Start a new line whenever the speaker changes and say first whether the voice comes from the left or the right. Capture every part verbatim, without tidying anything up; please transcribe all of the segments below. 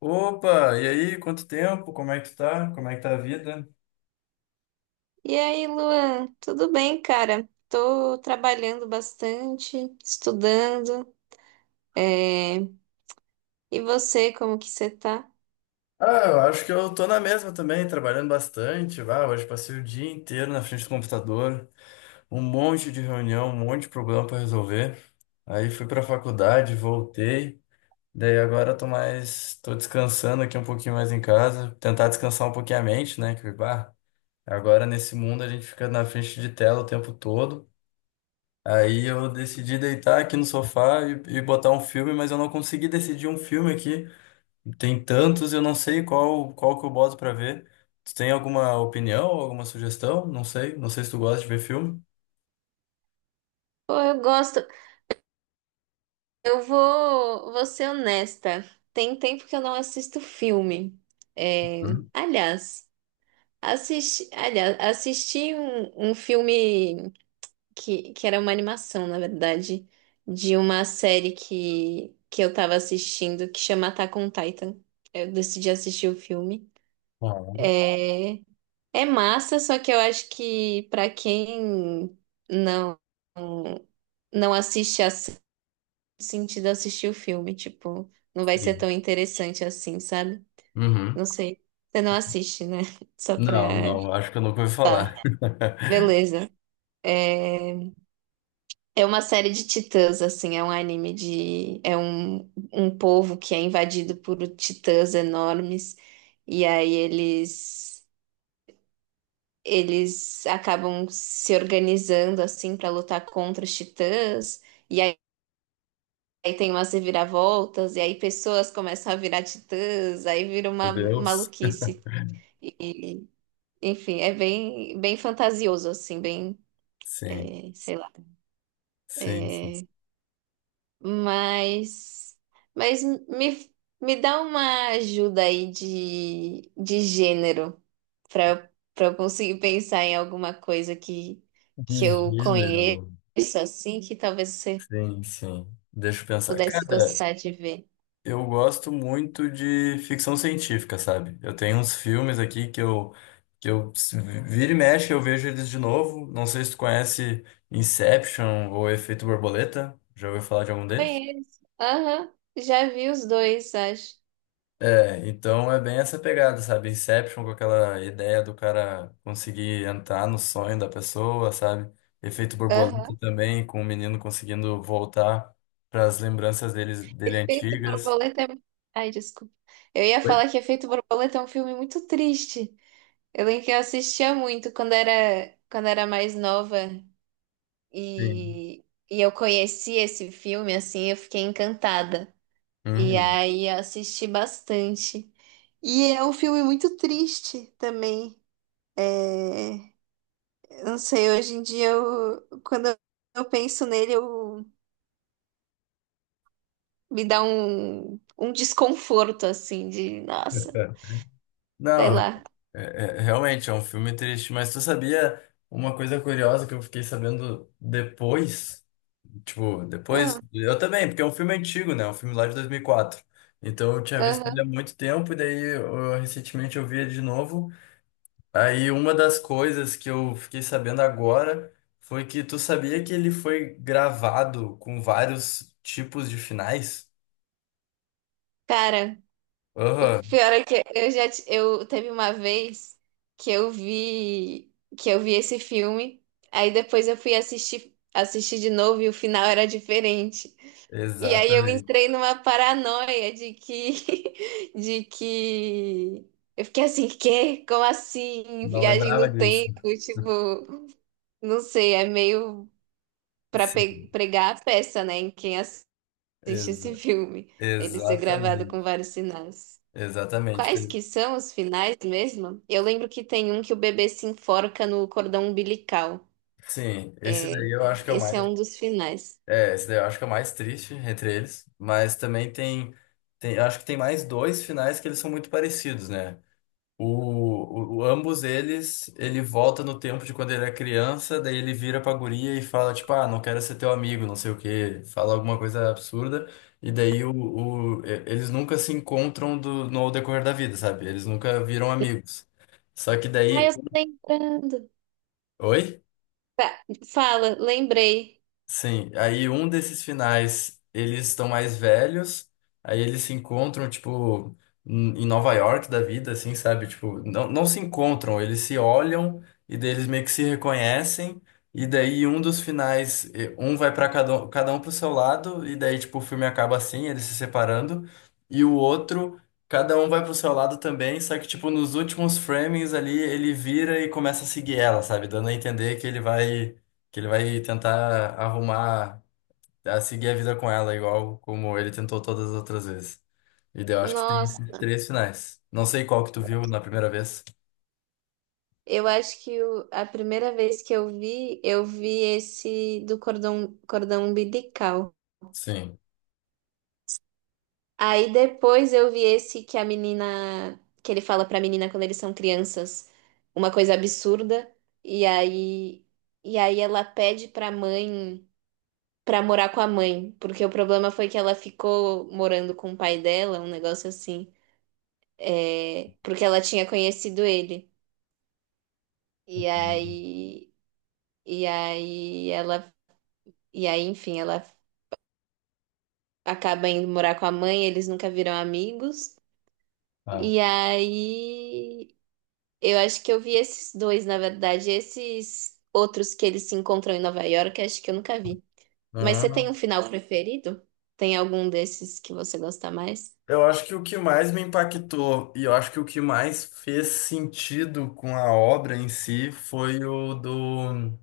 left: Opa, e aí, quanto tempo? Como é que tu tá? Como é que tá a vida?
right: E aí, Luan, tudo bem, cara? Tô trabalhando bastante, estudando. é, E você, como que você tá?
left: Ah, eu acho que eu tô na mesma também, trabalhando bastante. Ah, hoje passei o dia inteiro na frente do computador, um monte de reunião, um monte de problema para resolver. Aí fui pra faculdade, voltei. Daí agora eu tô mais, tô descansando aqui um pouquinho mais em casa, tentar descansar um pouquinho a mente, né? Que, bah, agora nesse mundo a gente fica na frente de tela o tempo todo. Aí eu decidi deitar aqui no sofá e, e botar um filme, mas eu não consegui decidir um filme aqui. Tem tantos, eu não sei qual qual que eu boto pra ver. Tu tem alguma opinião, alguma sugestão? Não sei, não sei se tu gosta de ver filme.
right: Pô, eu gosto. Eu vou, vou ser honesta. Tem tempo que eu não assisto filme. É,
left: Hum?
right: Aliás, assisti, aliás, assisti um, um filme que, que era uma animação, na verdade, de uma série que, que eu tava assistindo que chama Attack on Titan. Eu decidi assistir o filme.
left: Ah,
right: É, é massa, só que eu acho que pra quem não não assiste a sentido assistir o filme, tipo, não vai ser
left: sim.
right: tão interessante assim, sabe?
left: Uhum.
right: Não sei. Você não assiste, né? Só pra.
left: Não, não, acho que eu nunca ouvi
right: Tá,
left: falar.
right: beleza. É, é uma série de titãs, assim, é um anime de. É um, um povo que é invadido por titãs enormes, e aí eles. Eles acabam se organizando assim para lutar contra os titãs, e aí, aí tem umas reviravoltas, e aí pessoas começam a virar titãs, aí vira
left: Meu
right: uma
left: Deus.
right: maluquice. E, enfim, é bem, bem fantasioso, assim, bem,
left: Sim,
right: eh, sei lá.
left: sim, sim.
right: Mas, mas me, me dá uma ajuda aí de, de gênero para eu, para eu conseguir pensar em alguma coisa que,
left: De
right: que eu conheço
left: gênero.
right: assim, que talvez você
left: Sim, sim. Deixa eu pensar.
right: pudesse
left: Cara,
right: gostar de ver.
left: eu gosto muito de ficção científica, sabe? Eu tenho uns filmes aqui que eu, que eu se vira e mexe, eu vejo eles de novo. Não sei se tu conhece Inception ou Efeito Borboleta. Já ouviu falar de algum deles?
right: Conheço. Aham, já vi os dois, acho.
left: É, então é bem essa pegada, sabe? Inception com aquela ideia do cara conseguir entrar no sonho da pessoa, sabe? Efeito borboleta
right: Aham.
left: também, com o menino conseguindo voltar para as lembranças deles, dele
right: Efeito
left: antigas.
right: Borboleta é... Ai, desculpa. Eu ia
left: Oi?
right: falar que Efeito Borboleta é um filme muito triste. Eu lembro que eu assistia muito quando era, quando era mais nova.
left: Sim.
right: E, e eu conheci esse filme, assim, eu fiquei encantada. E
left: Uhum.
right: aí eu assisti bastante. E é um filme muito triste também. É, eu não sei, hoje em dia, eu, quando eu penso nele, eu, me dá um, um desconforto, assim, de, nossa, sei
left: Não,
right: lá.
left: É- é- realmente, é um filme triste, mas tu sabia uma coisa curiosa que eu fiquei sabendo depois? Tipo, depois,
right: Ah,
left: eu também, porque é um filme antigo, né? É um filme lá de dois mil e quatro. Então eu tinha visto ele há
right: aham.
left: muito tempo, e daí eu, recentemente eu vi ele de novo. Aí uma das coisas que eu fiquei sabendo agora foi que tu sabia que ele foi gravado com vários tipos de finais?
right: Cara. O
left: Aham,
right: pior é que eu já ti- eu teve uma vez que eu vi que eu vi esse filme, aí depois eu fui assistir assistir de novo e o final era diferente. E aí eu
left: exatamente.
right: entrei numa paranoia de que de que eu fiquei assim, quê? Como assim?
left: Não
right: Viagem
left: lembrava
right: no
left: disso.
right: tempo, tipo, não sei, é meio para
left: Sim,
right: pregar a peça, né, em quem assiste esse filme, ele ser gravado com
left: exatamente.
right: vários sinais.
left: Exatamente.
right: Quais
left: Pe-
right: que são os finais mesmo? Eu lembro que tem um que o bebê se enforca no cordão umbilical.
left: Sim, esse daí eu acho que é o
right: Esse é
left: mais.
right: um dos finais.
left: É, esse daí eu acho que é o mais triste entre eles. Mas também tem, tem. eu acho que tem mais dois finais que eles são muito parecidos, né? O, o, o- ambos eles, ele volta no tempo de quando ele era criança, daí ele vira pra guria e fala, tipo, ah, não quero ser teu amigo, não sei o quê. Fala alguma coisa absurda. E daí o, o- e- Eles nunca se encontram do, no decorrer da vida, sabe? Eles nunca viram amigos. Só que
right: Ah, eu
left: daí.
right: tô lembrando.
left: Oi?
right: Tá, fala, lembrei.
left: Sim, aí um desses finais eles estão mais velhos, aí eles se encontram, tipo, em em Nova York da vida, assim, sabe? Tipo, não, não se encontram, eles se olham e daí eles meio que se reconhecem, e daí um dos finais, eh, um vai para cada um, cada um pro seu lado, e daí, tipo, o filme acaba assim, eles se separando, e o outro, cada um vai pro seu lado também, só que, tipo, nos últimos framings ali, ele vira e começa a seguir ela, sabe? Dando a entender que ele vai. Que ele vai tentar arrumar, a seguir a vida com ela, igual como ele tentou todas as outras vezes. E daí eu acho que tem esses
right: Nossa,
left: três finais. Não sei qual que tu viu na primeira vez.
right: eu acho que o- a primeira vez que eu vi, eu vi esse do cordão, cordão umbilical.
left: Sim.
right: Aí depois eu vi esse que a menina, que ele fala pra menina quando eles são crianças, uma coisa absurda. E aí, e aí ela pede pra mãe. Pra morar com a mãe, porque o problema foi que ela ficou morando com o pai dela, um negócio assim, é, porque ela tinha conhecido ele. E aí, e aí ela, e aí, enfim, ela acaba indo morar com a mãe, eles nunca viram amigos.
left: Ah.
right: E aí, eu acho que eu vi esses dois, na verdade, esses outros que eles se encontram em Nova York, acho que eu nunca vi. Mas você tem um
left: Hum.
right: final Ah, preferido? Tem algum desses que você gosta mais?
left: Eu acho que o que mais me impactou e eu acho que o que mais fez sentido com a obra em si foi o do,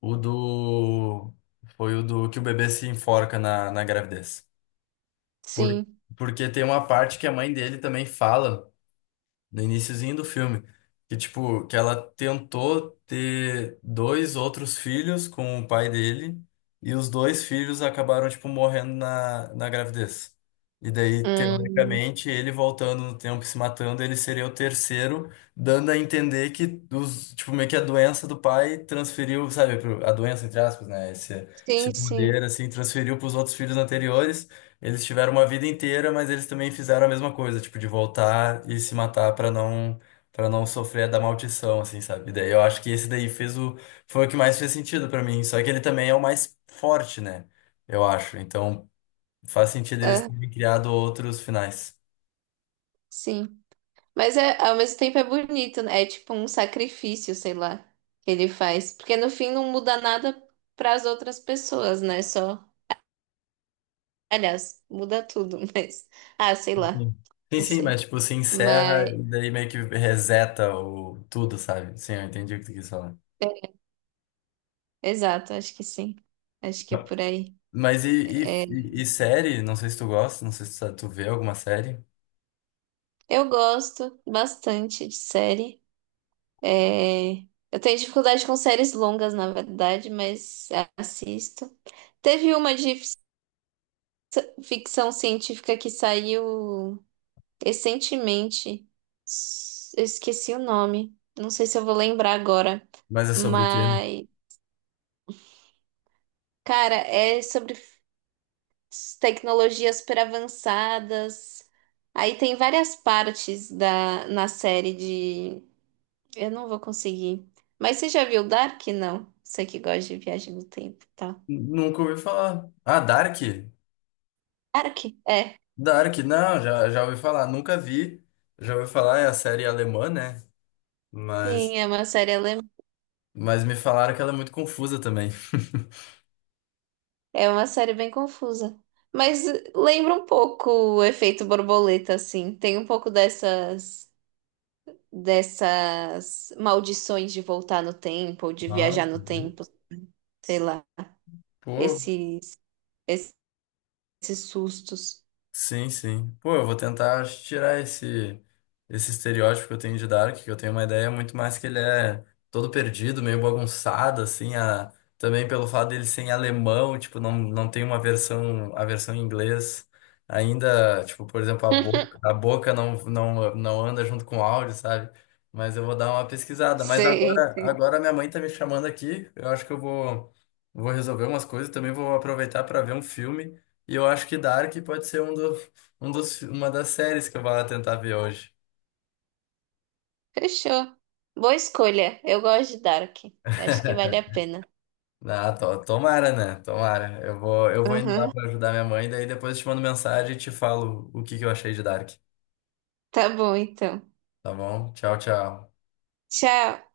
left: o do, foi o do que o bebê se enforca na, na gravidez. Por,
right: Sim.
left: Porque tem uma parte que a mãe dele também fala no iniciozinho do filme, que tipo, que ela tentou ter dois outros filhos com o pai dele, e os dois filhos acabaram tipo morrendo na, na gravidez. E daí,
right: Hum.
left: teoricamente, ele voltando no tempo e se matando, ele seria o terceiro, dando a entender que os, tipo, meio que a doença do pai transferiu, sabe, pro- a doença, entre aspas, né? Esse, esse
right: Sim, sim.
left: poder, assim, transferiu para os outros filhos anteriores. Eles tiveram uma vida inteira, mas eles também fizeram a mesma coisa, tipo, de voltar e se matar pra não para não sofrer da maldição, assim, sabe? Daí eu acho que esse daí fez o foi o que mais fez sentido pra mim, só que ele também é o mais forte, né? Eu acho. Então, faz sentido eles
right: Ah,
left: terem criado outros finais.
right: sim. Mas é, ao mesmo tempo é bonito, né? É tipo um sacrifício, sei lá, que ele faz. Porque no fim não muda nada para as outras pessoas, né? Só. Aliás, muda tudo, mas. Ah, sei lá.
left: Sim, sim,
right: Não
left: sim, mas
right: sei.
left: tipo, se encerra
right: Mas.
left: e daí meio que reseta o tudo, sabe? Sim, eu entendi o que tu quis falar.
right: Exato, acho que sim. Acho que é por aí.
left: Mas e, e, e série? Não sei se tu gosta, não sei se tu tu vê alguma série,
right: Eu gosto bastante de série. É... Eu tenho dificuldade com séries longas, na verdade, mas assisto. Teve uma de ficção científica que saiu recentemente. S- Eu esqueci o nome. Não sei se eu vou lembrar agora.
left: mas é sobre o quê?
right: Mas, cara, é sobre s- tecnologias super avançadas. Aí tem várias partes da, na série de. Eu não vou conseguir. Mas você já viu Dark? Não. Você que gosta de viagem no tempo, tá?
left: Nunca ouvi falar. Ah, Dark?
right: Dark? É.
left: Dark, não, já, já ouvi falar. Nunca vi. Já ouvi falar, é a série alemã, né? Mas,
right: Sim, é uma série alemã.
left: mas me falaram que ela é muito confusa também.
right: É uma série bem confusa. Mas eh, lembra um pouco o efeito borboleta, assim. Tem um pouco dessas, dessas maldições de voltar no tempo, ou de viajar
left: Nossa,
right: no tempo, sei lá.
left: pô,
right: Esses, esses sustos.
left: sim, sim. Pô, eu vou tentar tirar esse, esse estereótipo que eu tenho de Dark, que eu tenho uma ideia muito mais que ele é todo perdido, meio bagunçado, assim, a, também pelo fato dele ser em alemão, tipo, não, não tem uma versão, a versão em inglês ainda, tipo, por exemplo, a boca, a boca não, não, não anda junto com o áudio, sabe? Mas eu vou dar uma pesquisada. Mas
right: Sim.
left: agora, agora minha mãe tá me chamando aqui, eu acho que eu vou, vou resolver umas coisas, também vou aproveitar para ver um filme. E eu acho que Dark pode ser um do, um dos, uma das séries que eu vou lá tentar ver hoje.
right: Fechou. Boa escolha. Eu gosto de Dark. Acho que vale a pena.
left: Ah, to- tomara, né? Tomara. Eu vou, eu vou indo lá
right: Uhum.
left: pra ajudar minha mãe, daí depois eu te mando mensagem e te falo o que que eu achei de Dark.
right: Tá bom, então.
left: Tá bom? Tchau, tchau.
right: Tchau.